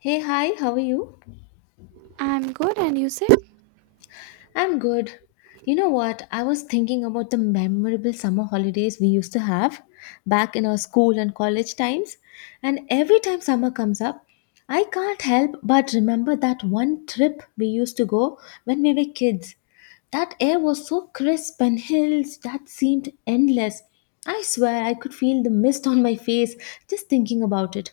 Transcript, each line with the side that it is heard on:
left: Hey, hi, how are you?
right: I'm good, and you said?
left: I'm good. You know what? I was thinking about the memorable summer holidays we used to have back in our school and college times. And every time summer comes up, I can't help but remember that one trip we used to go when we were kids. That air was so crisp and hills that seemed endless. I swear I could feel the mist on my face just thinking about it.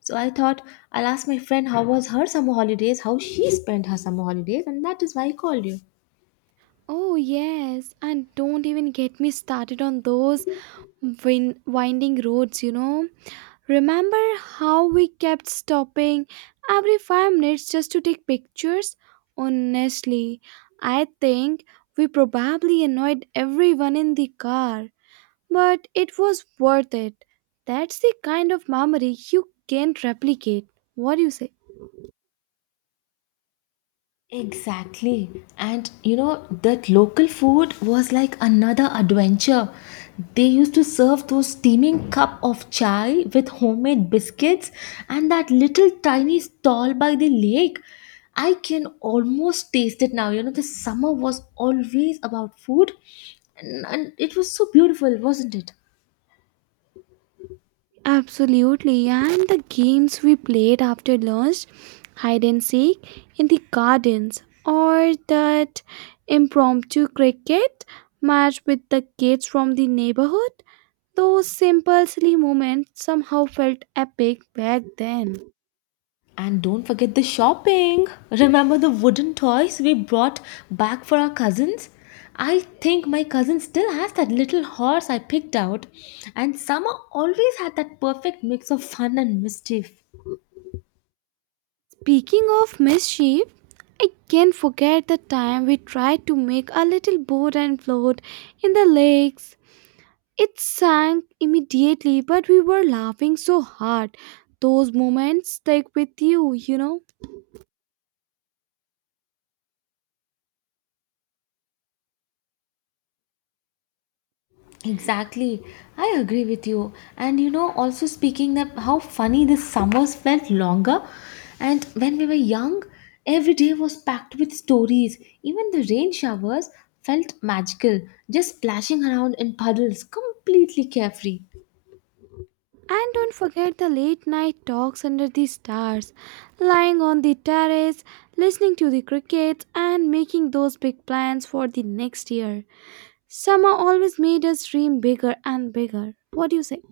left: So I thought I'll ask my friend how was her summer holidays, how she spent her summer holidays, and that is why I called you.
right: Oh, yes, and don't even get me started on those winding roads, you know. Remember how we kept stopping every 5 minutes just to take pictures? Honestly, I think we probably annoyed everyone in the car, but it was worth it. That's the kind of memory you can't replicate. What do you say?
left: Exactly. And you know, that local food was like another adventure. They used to serve those steaming cup of chai with homemade biscuits and that little tiny stall by the lake. I can almost taste it now. You know, the summer was always about food and it was so beautiful, wasn't it?
right: Absolutely, and the games we played after lunch, hide and seek in the gardens, or that impromptu cricket match with the kids from the neighborhood, those simple silly moments somehow felt epic back then.
left: And don't forget the shopping. Remember the wooden toys we brought back for our cousins? I think my cousin still has that little horse I picked out, and summer always had that perfect mix of fun and mischief.
right: Speaking of mischief, I can't forget the time we tried to make a little boat and float in the lakes. It sank immediately, but we were laughing so hard. Those moments stick with you, you know.
left: Exactly. I agree with you. And you know, also speaking that how funny the summers felt longer. And when we were young, every day was packed with stories. Even the rain showers felt magical, just splashing around in puddles, completely carefree.
right: And don't forget the late night talks under the stars, lying on the terrace, listening to the crickets, and making those big plans for the next year. Summer always made us dream bigger and bigger. What do you say?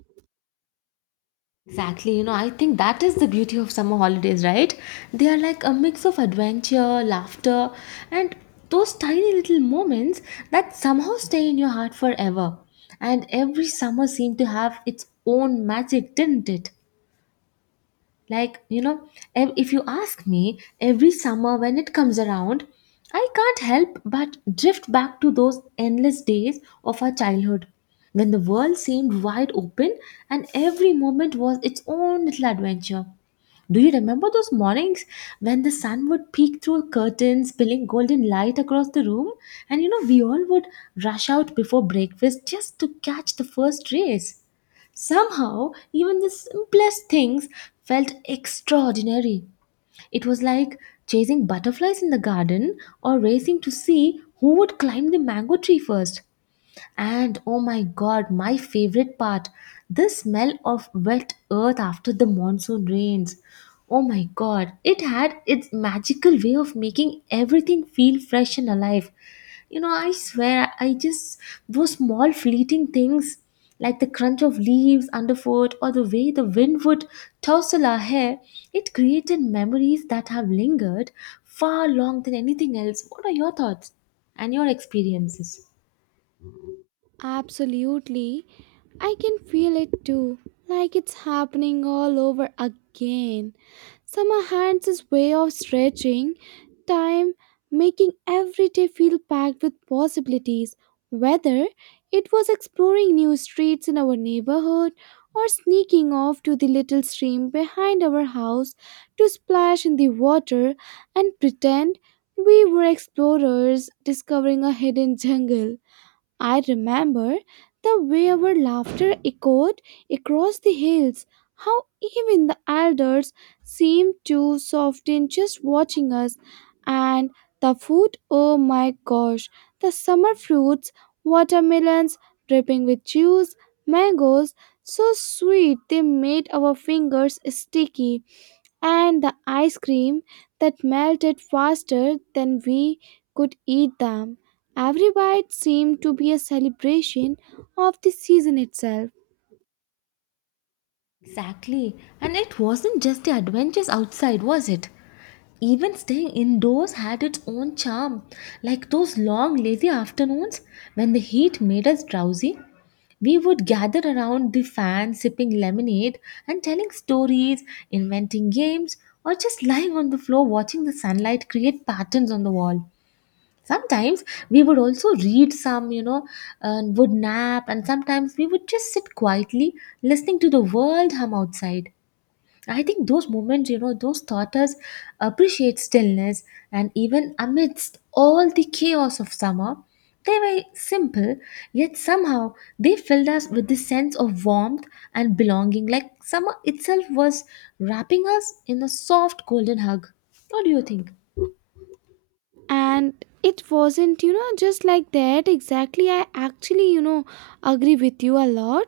left: Exactly, you know, I think that is the beauty of summer holidays, right? They are like a mix of adventure, laughter, and those tiny little moments that somehow stay in your heart forever. And every summer seemed to have its own magic, didn't it? Like, you know, if you ask me, every summer when it comes around, I can't help but drift back to those endless days of our childhood when the world seemed wide open and every moment was its own little adventure. Do you remember those mornings when the sun would peek through curtains, spilling golden light across the room? And you know, we all would rush out before breakfast just to catch the first rays. Somehow, even the simplest things felt extraordinary. It was like chasing butterflies in the garden or racing to see who would climb the mango tree first. And oh my god, my favorite part, the smell of wet earth after the monsoon rains. Oh my god, it had its magical way of making everything feel fresh and alive. You know, I swear, I just, those small fleeting things like the crunch of leaves underfoot or the way the wind would tousle our hair, it created memories that have lingered far longer than anything else. What are your thoughts and your experiences?
right: Absolutely. I can feel it too, like it's happening all over again. Summer hands his way of stretching time, making every day feel packed with possibilities, whether it was exploring new streets in our neighborhood or sneaking off to the little stream behind our house to splash in the water and pretend we were explorers discovering a hidden jungle. I remember the way our laughter echoed across the hills, how even the elders seemed to soften just watching us, and the food, oh my gosh, the summer fruits, watermelons dripping with juice, mangoes so sweet they made our fingers sticky, and the ice cream that melted faster than we could eat them. Every bite seemed to be a celebration of the season itself.
left: Exactly. And it wasn't just the adventures outside, was it? Even staying indoors had its own charm. Like those long, lazy afternoons when the heat made us drowsy, we would gather around the fan sipping lemonade and telling stories, inventing games, or just lying on the floor watching the sunlight create patterns on the wall. Sometimes we would also read some, you know, and would nap, and sometimes we would just sit quietly listening to the world hum outside. I think those moments, you know, those taught us appreciate stillness, and even amidst all the chaos of summer, they were simple, yet somehow they filled us with this sense of warmth and belonging, like summer itself was wrapping us in a soft golden hug. What do you think?
right: And it wasn't, you know, just like that exactly. I actually, you know, agree with you a lot.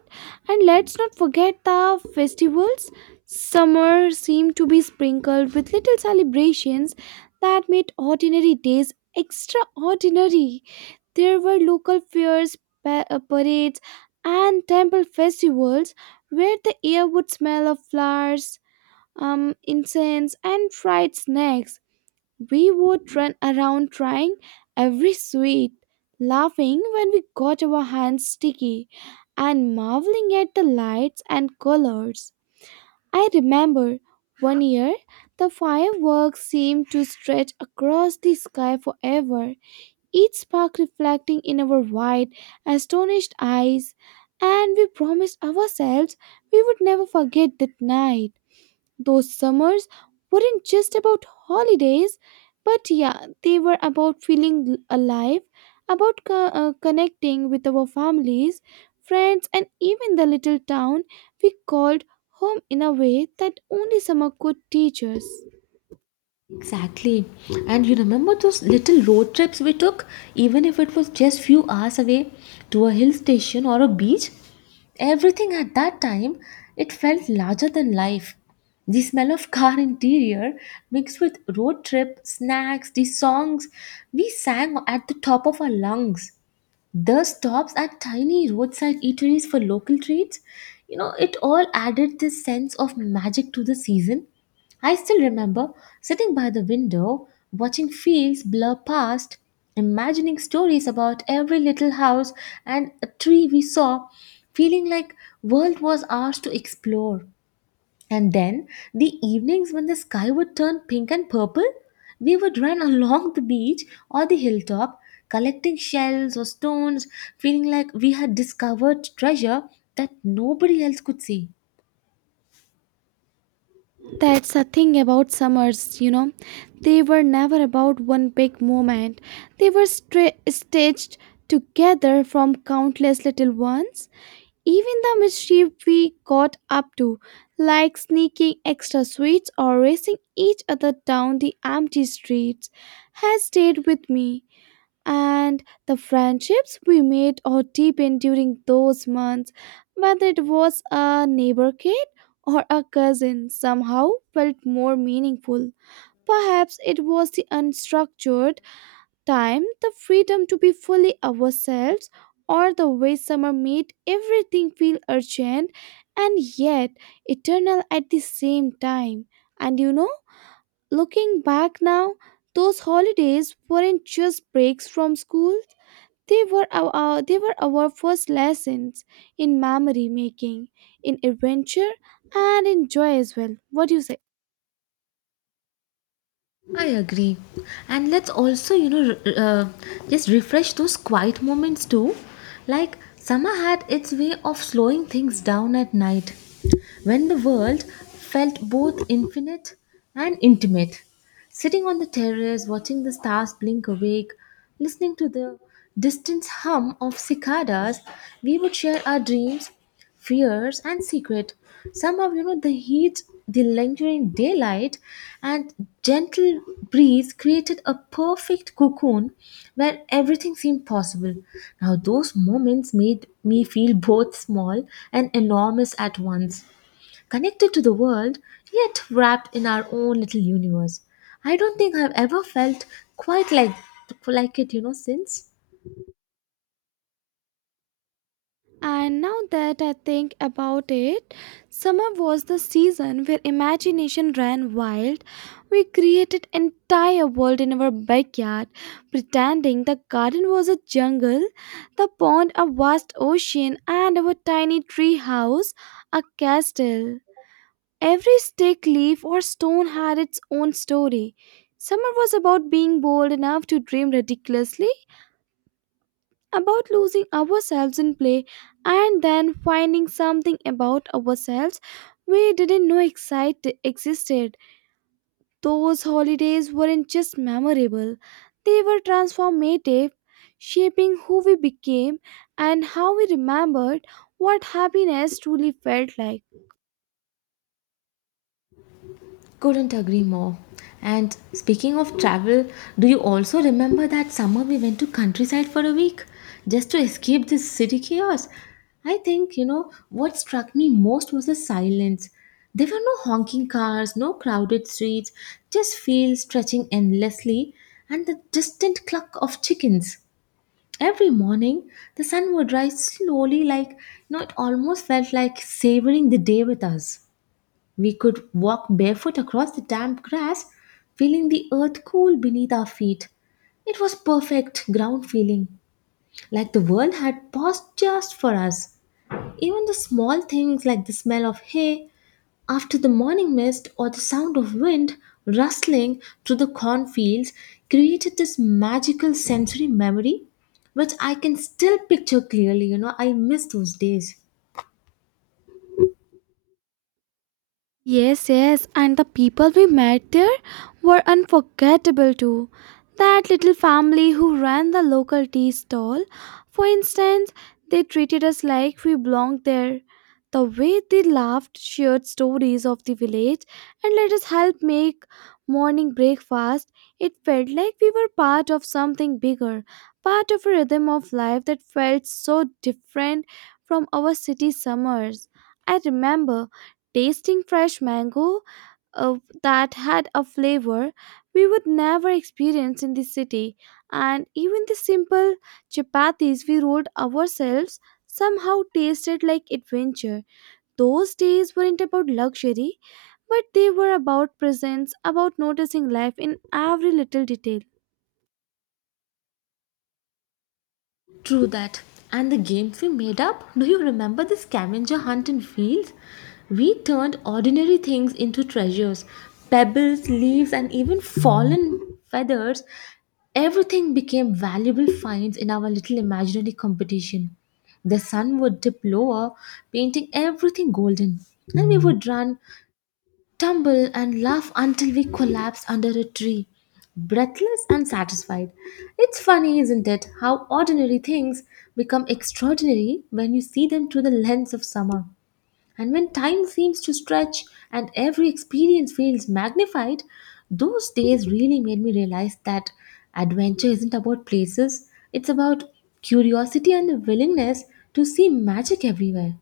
right: And let's not forget the festivals. Summer seemed to be sprinkled with little celebrations that made ordinary days extraordinary. There were local fairs, parades, and temple festivals where the air would smell of flowers, incense, and fried snacks. We would run around trying every sweet, laughing when we got our hands sticky, and marveling at the lights and colors. I remember one year the fireworks seemed to stretch across the sky forever, each spark reflecting in our wide, astonished eyes, and we promised ourselves we would never forget that night. Those summers weren't just about holidays, but yeah, they were about feeling alive, about connecting with our families, friends, and even the little town we called home in a way that only summer could teach us.
left: Exactly. And you remember those little road trips we took, even if it was just few hours away to a hill station or a beach? Everything at that time, it felt larger than life. The smell of car interior mixed with road trip, snacks, the songs we sang at the top of our lungs, the stops at tiny roadside eateries for local treats, you know, it all added this sense of magic to the season. I still remember sitting by the window watching fields blur past, imagining stories about every little house and a tree we saw, feeling like world was ours to explore. And then, the evenings when the sky would turn pink and purple, we would run along the beach or the hilltop, collecting shells or stones, feeling like we had discovered treasure that nobody else could see.
right: That's the thing about summers, you know. They were never about one big moment. They were stitched together from countless little ones. Even the mischief we got up to, like sneaking extra sweets or racing each other down the empty streets, has stayed with me, and the friendships we made or deepened during those months, whether it was a neighbor kid or a cousin, somehow felt more meaningful. Perhaps it was the unstructured time, the freedom to be fully ourselves, or the way summer made everything feel urgent and yet eternal at the same time. And you know, looking back now, those holidays weren't just breaks from school, they were they were our first lessons in memory making, in adventure, and in joy as well. What do you say?
left: I agree. And let's also, you know, just refresh those quiet moments too. Like, summer had its way of slowing things down at night, when the world felt both infinite and intimate. Sitting on the terrace, watching the stars blink awake, listening to the distant hum of cicadas, we would share our dreams, fears, and secret. Somehow, you know, the heat, the lingering daylight, and gentle breeze created a perfect cocoon where everything seemed possible. Now, those moments made me feel both small and enormous at once, connected to the world, yet wrapped in our own little universe. I don't think I've ever felt quite like it, you know, since.
right: And now that I think about it, summer was the season where imagination ran wild. We created entire world in our backyard, pretending the garden was a jungle, the pond a vast ocean, and our tiny tree house a castle. Every stick, leaf, or stone had its own story. Summer was about being bold enough to dream ridiculously, about losing ourselves in play, and then finding something about ourselves we didn't know excite existed. Those holidays weren't just memorable, they were transformative, shaping who we became and how we remembered what happiness truly felt like.
left: Couldn't agree more. And speaking of travel, do you also remember that summer we went to countryside for a week just to escape this city chaos? I think, you know, what struck me most was the silence. There were no honking cars, no crowded streets, just fields stretching endlessly and the distant cluck of chickens. Every morning, the sun would rise slowly, like, you know, it almost felt like savoring the day with us. We could walk barefoot across the damp grass, feeling the earth cool beneath our feet. It was perfect ground feeling, like the world had paused just for us. Even the small things like the smell of hay after the morning mist or the sound of wind rustling through the cornfields created this magical sensory memory, which I can still picture clearly. You know, I miss those days.
right: Yes, yes, and the people we met there were unforgettable too. That little family who ran the local tea stall, for instance, they treated us like we belonged there. The way they laughed, shared stories of the village, and let us help make morning breakfast, it felt like we were part of something bigger, part of a rhythm of life that felt so different from our city summers. I remember tasting fresh mango, uh, that had a flavor we would never experience in the city. And even the simple chapatis we rolled ourselves somehow tasted like adventure. Those days weren't about luxury, but they were about presence, about noticing life in every little detail.
left: True that. And the games we made up? Do you remember the scavenger hunt in fields? We turned ordinary things into treasures, pebbles, leaves, and even fallen feathers. Everything became valuable finds in our little imaginary competition. The sun would dip lower, painting everything golden. And we would run, tumble and laugh until we collapse under a tree, breathless and satisfied. It's funny, isn't it, how ordinary things become extraordinary when you see them through the lens of summer. And when time seems to stretch and every experience feels magnified, those days really made me realize that adventure isn't about places, it's about curiosity and a willingness to see magic everywhere.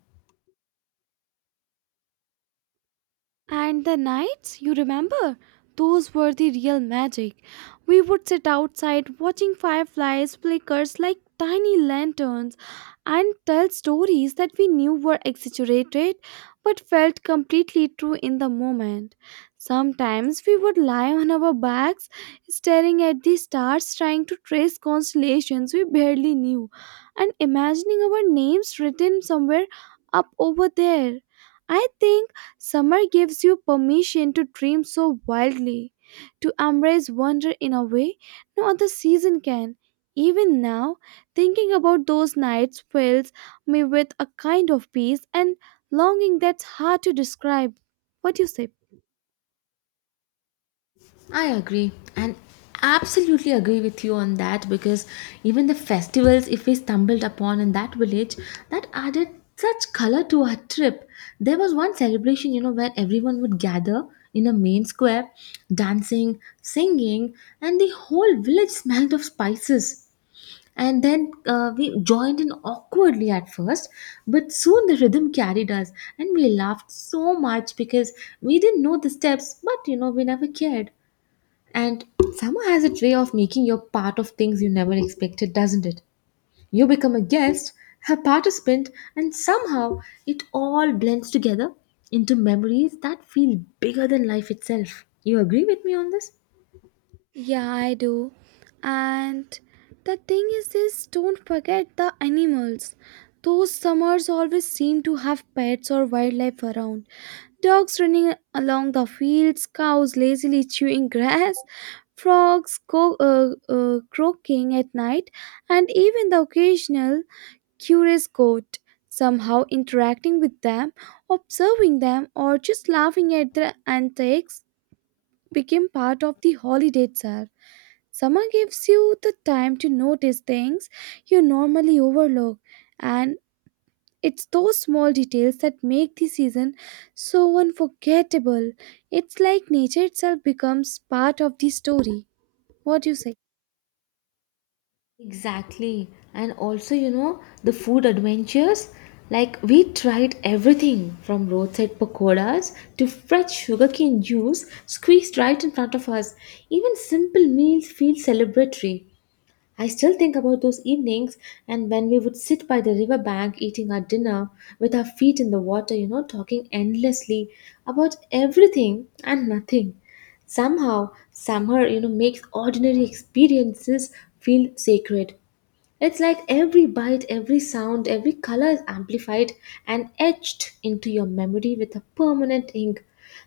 right: And the nights, you remember? Those were the real magic. We would sit outside watching fireflies flickers like tiny lanterns and tell stories that we knew were exaggerated but felt completely true in the moment. Sometimes we would lie on our backs staring at the stars, trying to trace constellations we barely knew and imagining our names written somewhere up over there. I think summer gives you permission to dream so wildly, to embrace wonder in a way no other season can. Even now, thinking about those nights fills me with a kind of peace and longing that's hard to describe. What do you say?
left: I agree and absolutely agree with you on that because even the festivals, if we stumbled upon in that village, that added such color to our trip. There was one celebration, you know, where everyone would gather in a main square, dancing, singing, and the whole village smelled of spices. And then we joined in awkwardly at first, but soon the rhythm carried us, and we laughed so much because we didn't know the steps, but you know, we never cared. And summer has its way of making you part of things you never expected, doesn't it? You become a guest, a participant, and somehow it all blends together into memories that feel bigger than life itself. You agree with me on this?
right: Yeah, I do. And the thing is don't forget the animals. Those summers always seem to have pets or wildlife around. Dogs running along the fields, cows lazily chewing grass, frogs croaking at night, and even the occasional curious goat, somehow interacting with them, observing them, or just laughing at their antics became part of the holiday itself. Summer gives you the time to notice things you normally overlook, and it's those small details that make the season so unforgettable. It's like nature itself becomes part of the story. What do you say?
left: Exactly. And also, you know, the food adventures. Like, we tried everything from roadside pakoras to fresh sugarcane juice squeezed right in front of us. Even simple meals feel celebratory. I still think about those evenings and when we would sit by the river bank eating our dinner with our feet in the water, you know, talking endlessly about everything and nothing. Somehow, summer, you know, makes ordinary experiences feel sacred. It's like every bite, every sound, every color is amplified and etched into your memory with a permanent ink.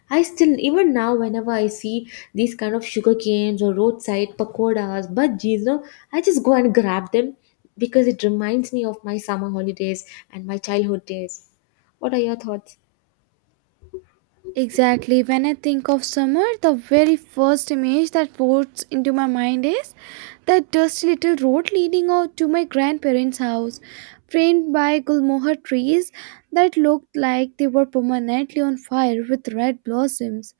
left: I still, even now, whenever I see these kind of sugar canes or roadside pakoras, bhajis, no, I just go and grab them because it reminds me of my summer holidays and my childhood days. What are your thoughts?
right: Exactly. When I think of summer, the very first image that floats into my mind is that dusty little road leading out to my grandparents' house, framed by gulmohar trees that looked like they were permanently on fire with red blossoms.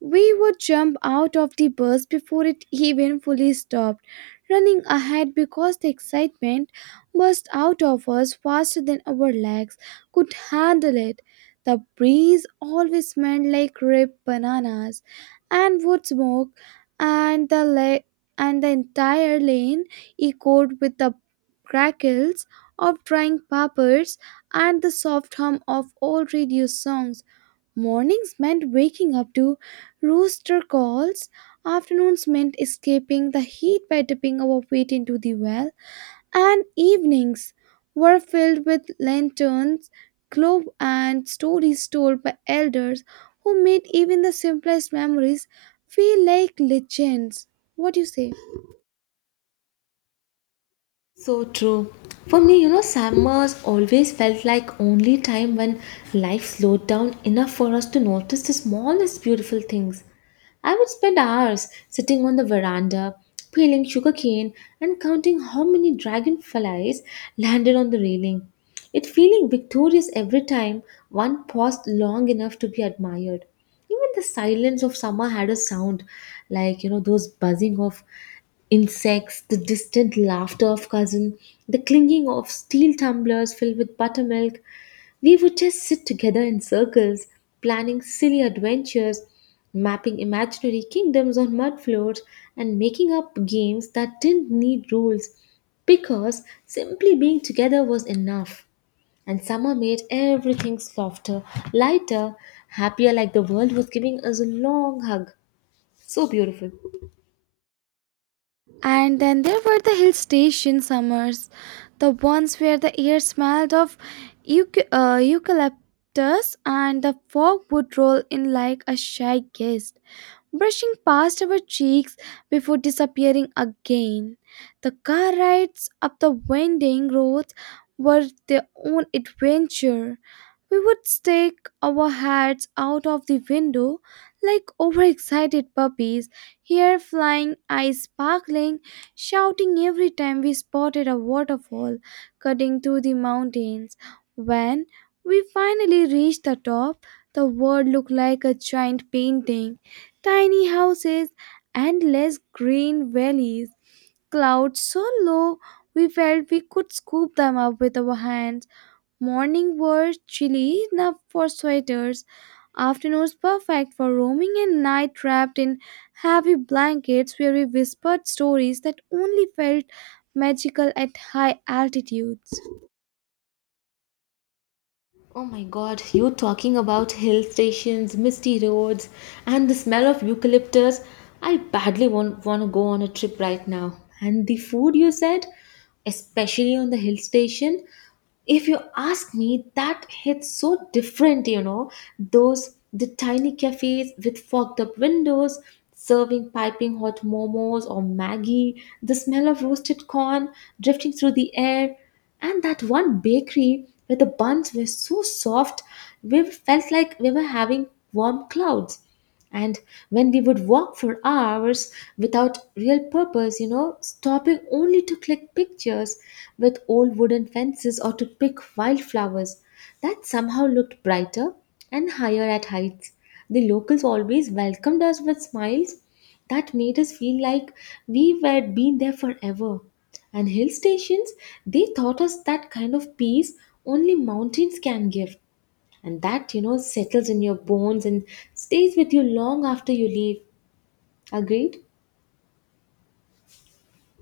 right: We would jump out of the bus before it even fully stopped, running ahead because the excitement burst out of us faster than our legs could handle it. The breeze always smelled like ripe bananas and wood smoke, and and the entire lane echoed with the crackles of drying peppers and the soft hum of old radio songs. Mornings meant waking up to rooster calls, afternoons meant escaping the heat by dipping our feet into the well, and evenings were filled with lanterns, glow, and stories told by elders who made even the simplest memories feel like legends. What do you say?
left: So true. For me, you know, summers always felt like only time when life slowed down enough for us to notice the smallest beautiful things. I would spend hours sitting on the veranda, peeling sugarcane and counting how many dragonflies landed on the railing. It feeling victorious every time one paused long enough to be admired. Even the silence of summer had a sound, like you know, those buzzing of insects, the distant laughter of cousin, the clinking of steel tumblers filled with buttermilk. We would just sit together in circles, planning silly adventures, mapping imaginary kingdoms on mud floors, and making up games that didn't need rules because simply being together was enough. And summer made everything softer, lighter, happier, like the world was giving us a long hug. So beautiful.
right: And then there were the hill station summers, the ones where the air smelled of eucalyptus, and the fog would roll in like a shy guest, brushing past our cheeks before disappearing again. The car rides up the winding roads were their own adventure. We would stick our heads out of the window like overexcited puppies, hair flying, eyes sparkling, shouting every time we spotted a waterfall cutting through the mountains. When we finally reached the top, the world looked like a giant painting. Tiny houses, endless green valleys, clouds so low we felt we could scoop them up with our hands. Morning were chilly enough for sweaters, afternoons perfect for roaming, and night wrapped in heavy blankets where we whispered stories that only felt magical at high altitudes.
left: Oh my god, you talking about hill stations, misty roads, and the smell of eucalyptus. I badly want to go on a trip right now. And the food you said, especially on the hill station, if you ask me, that hits so different, you know, those the tiny cafes with fogged up windows serving piping hot momos or maggie, the smell of roasted corn drifting through the air, and that one bakery where the buns were so soft we felt like we were having warm clouds. And when we would walk for hours without real purpose, you know, stopping only to click pictures with old wooden fences or to pick wildflowers that somehow looked brighter and higher at heights. The locals always welcomed us with smiles that made us feel like we had been there forever. And hill stations, they taught us that kind of peace only mountains can give, and that, you know, settles in your bones and stays with you long after you leave. Agreed.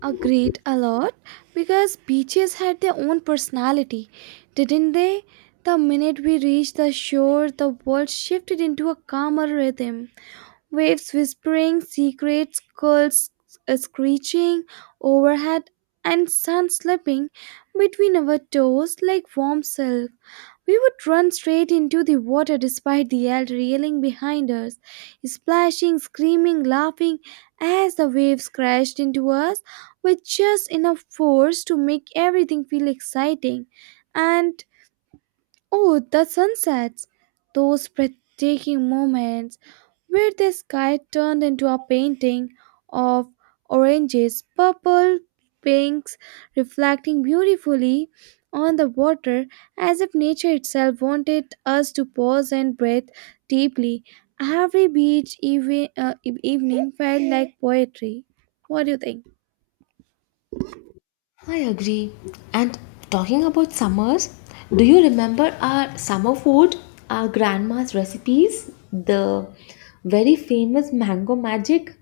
right: Agreed a lot, because beaches had their own personality, didn't they? The minute we reached the shore, the world shifted into a calmer rhythm. Waves whispering secrets, gulls screeching overhead, and sun slipping between our toes like warm silk. We would run straight into the water despite the yell reeling behind us, splashing, screaming, laughing as the waves crashed into us with just enough force to make everything feel exciting. And oh, the sunsets! Those breathtaking moments where the sky turned into a painting of oranges, purple, pinks, reflecting beautifully on the water as if nature itself wanted us to pause and breathe deeply. Every beach evening felt like poetry. What do you think?
left: I agree. And talking about summers, do you remember our summer food, our grandma's recipes, the very famous mango magic?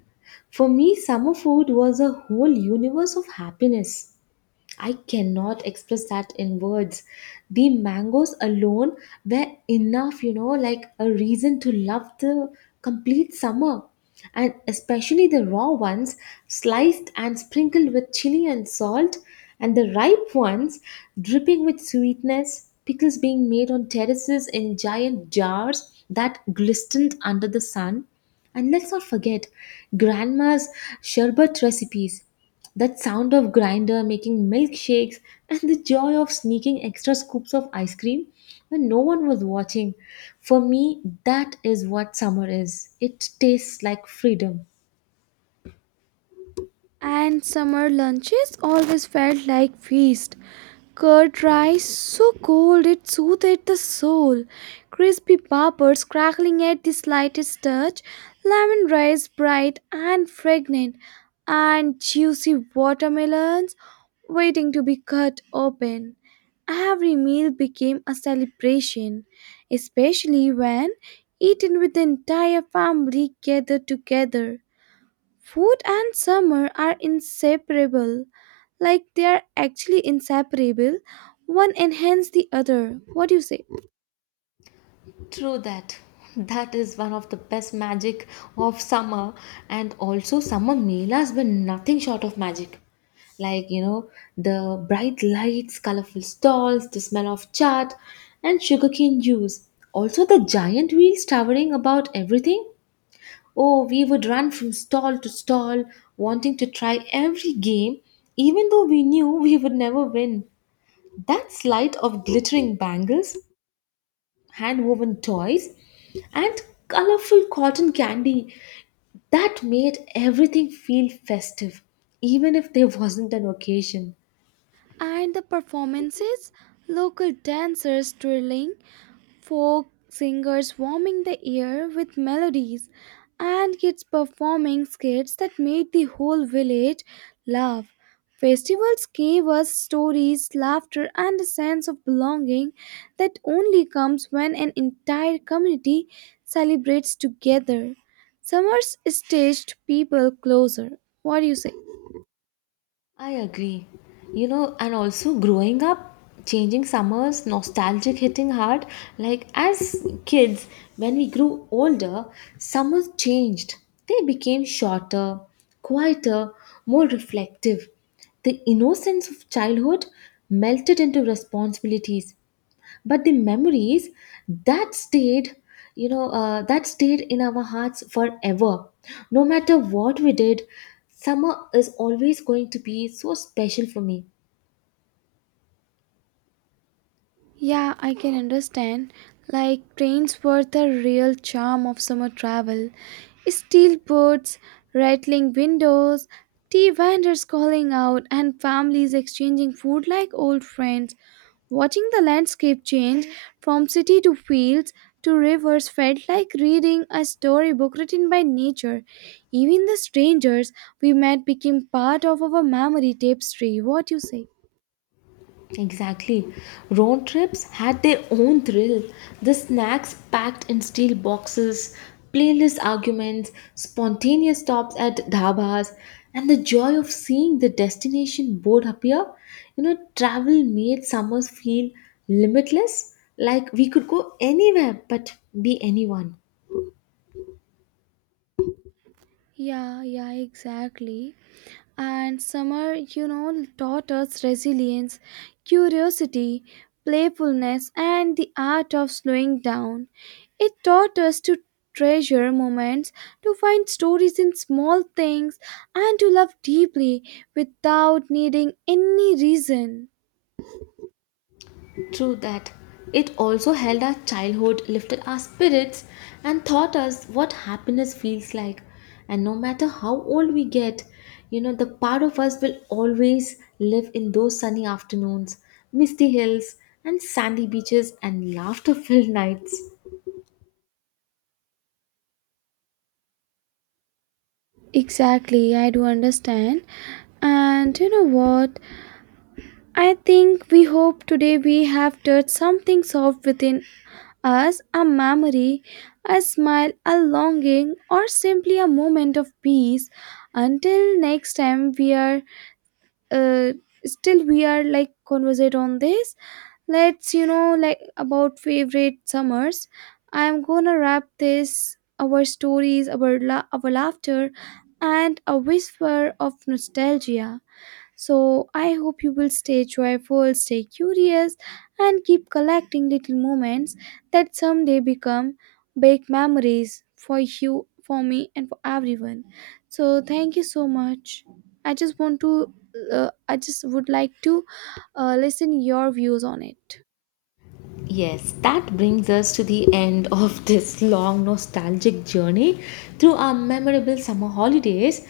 left: For me, summer food was a whole universe of happiness. I cannot express that in words. The mangoes alone were enough, you know, like a reason to love the complete summer. And especially the raw ones, sliced and sprinkled with chili and salt, and the ripe ones, dripping with sweetness, pickles being made on terraces in giant jars that glistened under the sun. And let's not forget grandma's sherbet recipes, that sound of grinder making milkshakes, and the joy of sneaking extra scoops of ice cream when no one was watching. For me, that is what summer is. It tastes like freedom.
right: And summer lunches always felt like feast. Curd rice, so cold it soothed the soul. Crispy poppers crackling at the slightest touch. Lemon rice, bright and fragrant, and juicy watermelons waiting to be cut open. Every meal became a celebration, especially when eaten with the entire family gathered together. Food and summer are inseparable, like they are actually inseparable. One enhances the other. What do you say?
left: True that. That is one of the best magic of summer. And also summer Mela has been nothing short of magic. Like, you know, the bright lights, colorful stalls, the smell of chaat and sugarcane juice. Also the giant wheels towering about everything. Oh, we would run from stall to stall, wanting to try every game, even though we knew we would never win. That sight of glittering bangles, hand woven toys, and colorful cotton candy that made everything feel festive, even if there wasn't an occasion.
right: And the performances, local dancers twirling, folk singers warming the air with melodies, and kids performing skits that made the whole village laugh. Festivals gave us stories, laughter, and a sense of belonging that only comes when an entire community celebrates together. Summers stitched people closer. What do you say?
left: I agree. You know, and also growing up, changing summers, nostalgic hitting hard. Like as kids, when we grew older, summers changed. They became shorter, quieter, more reflective. The innocence of childhood melted into responsibilities, but the memories that stayed, that stayed in our hearts forever. No matter what we did, summer is always going to be so special for me.
right: Yeah, I can understand. Like trains were the real charm of summer travel. Steel boats, rattling windows, tea vendors calling out, and families exchanging food like old friends. Watching the landscape change from city to fields to rivers felt like reading a storybook written by nature. Even the strangers we met became part of our memory tapestry. What you say?
left: Exactly. Road trips had their own thrill. The snacks packed in steel boxes, playlist arguments, spontaneous stops at dhabas, and the joy of seeing the destination board appear. You know, travel made summers feel limitless, like we could go anywhere but be anyone.
right: Yeah, yeah, exactly. And summer, you know, taught us resilience, curiosity, playfulness, and the art of slowing down. It taught us to treasure moments, to find stories in small things, and to love deeply without needing any reason.
left: True that. It also held our childhood, lifted our spirits, and taught us what happiness feels like. And no matter how old we get, you know, the part of us will always live in those sunny afternoons, misty hills, and sandy beaches, and laughter filled nights.
right: Exactly, I do understand. And you know what? I think we hope today we have touched something soft within, as a memory, a smile, a longing, or simply a moment of peace. Until next time, we are uh, still we are like conversate on this. Let's you know like about favorite summers. I am gonna wrap this our stories, our laughter, and a whisper of nostalgia. So I hope you will stay joyful, stay curious, and keep collecting little moments that someday become big memories for you, for me, and for everyone. So thank you so much. I just want to, I just would like to listen your views on it.
left: Yes, that brings us to the end of this long nostalgic journey through our memorable summer holidays.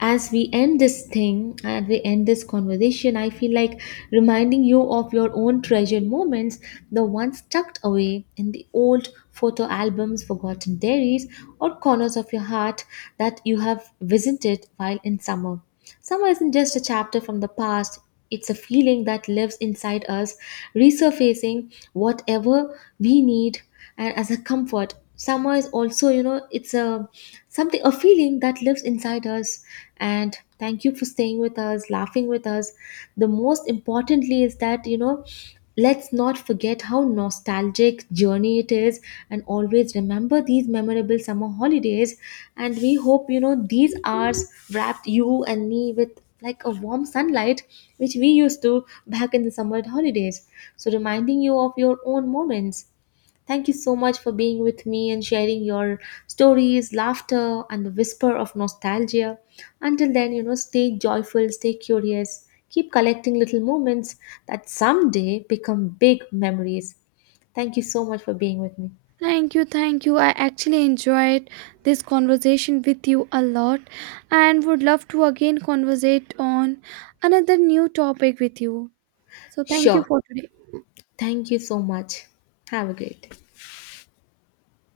left: As we end this thing and we end this conversation, I feel like reminding you of your own treasured moments, the ones tucked away in the old photo albums, forgotten diaries, or corners of your heart that you have visited while in summer. Summer isn't just a chapter from the past, it's a feeling that lives inside us, resurfacing whatever we need and as a comfort. Summer is also, you know, it's a something a feeling that lives inside us. And thank you for staying with us, laughing with us. The most importantly is that, you know, let's not forget how nostalgic journey it is, and always remember these memorable summer holidays. And we hope, you know, these hours wrapped you and me with like a warm sunlight which we used to back in the summer holidays. So reminding you of your own moments. Thank you so much for being with me and sharing your stories, laughter, and the whisper of nostalgia. Until then, you know, stay joyful, stay curious, keep collecting little moments that someday become big memories. Thank you so much for being with me.
right: Thank you, thank you. I actually enjoyed this conversation with you a lot, and would love to again conversate on another new topic with you. So thank you
left: Sure.
right: for today.
left: Thank you so much. Have a great day.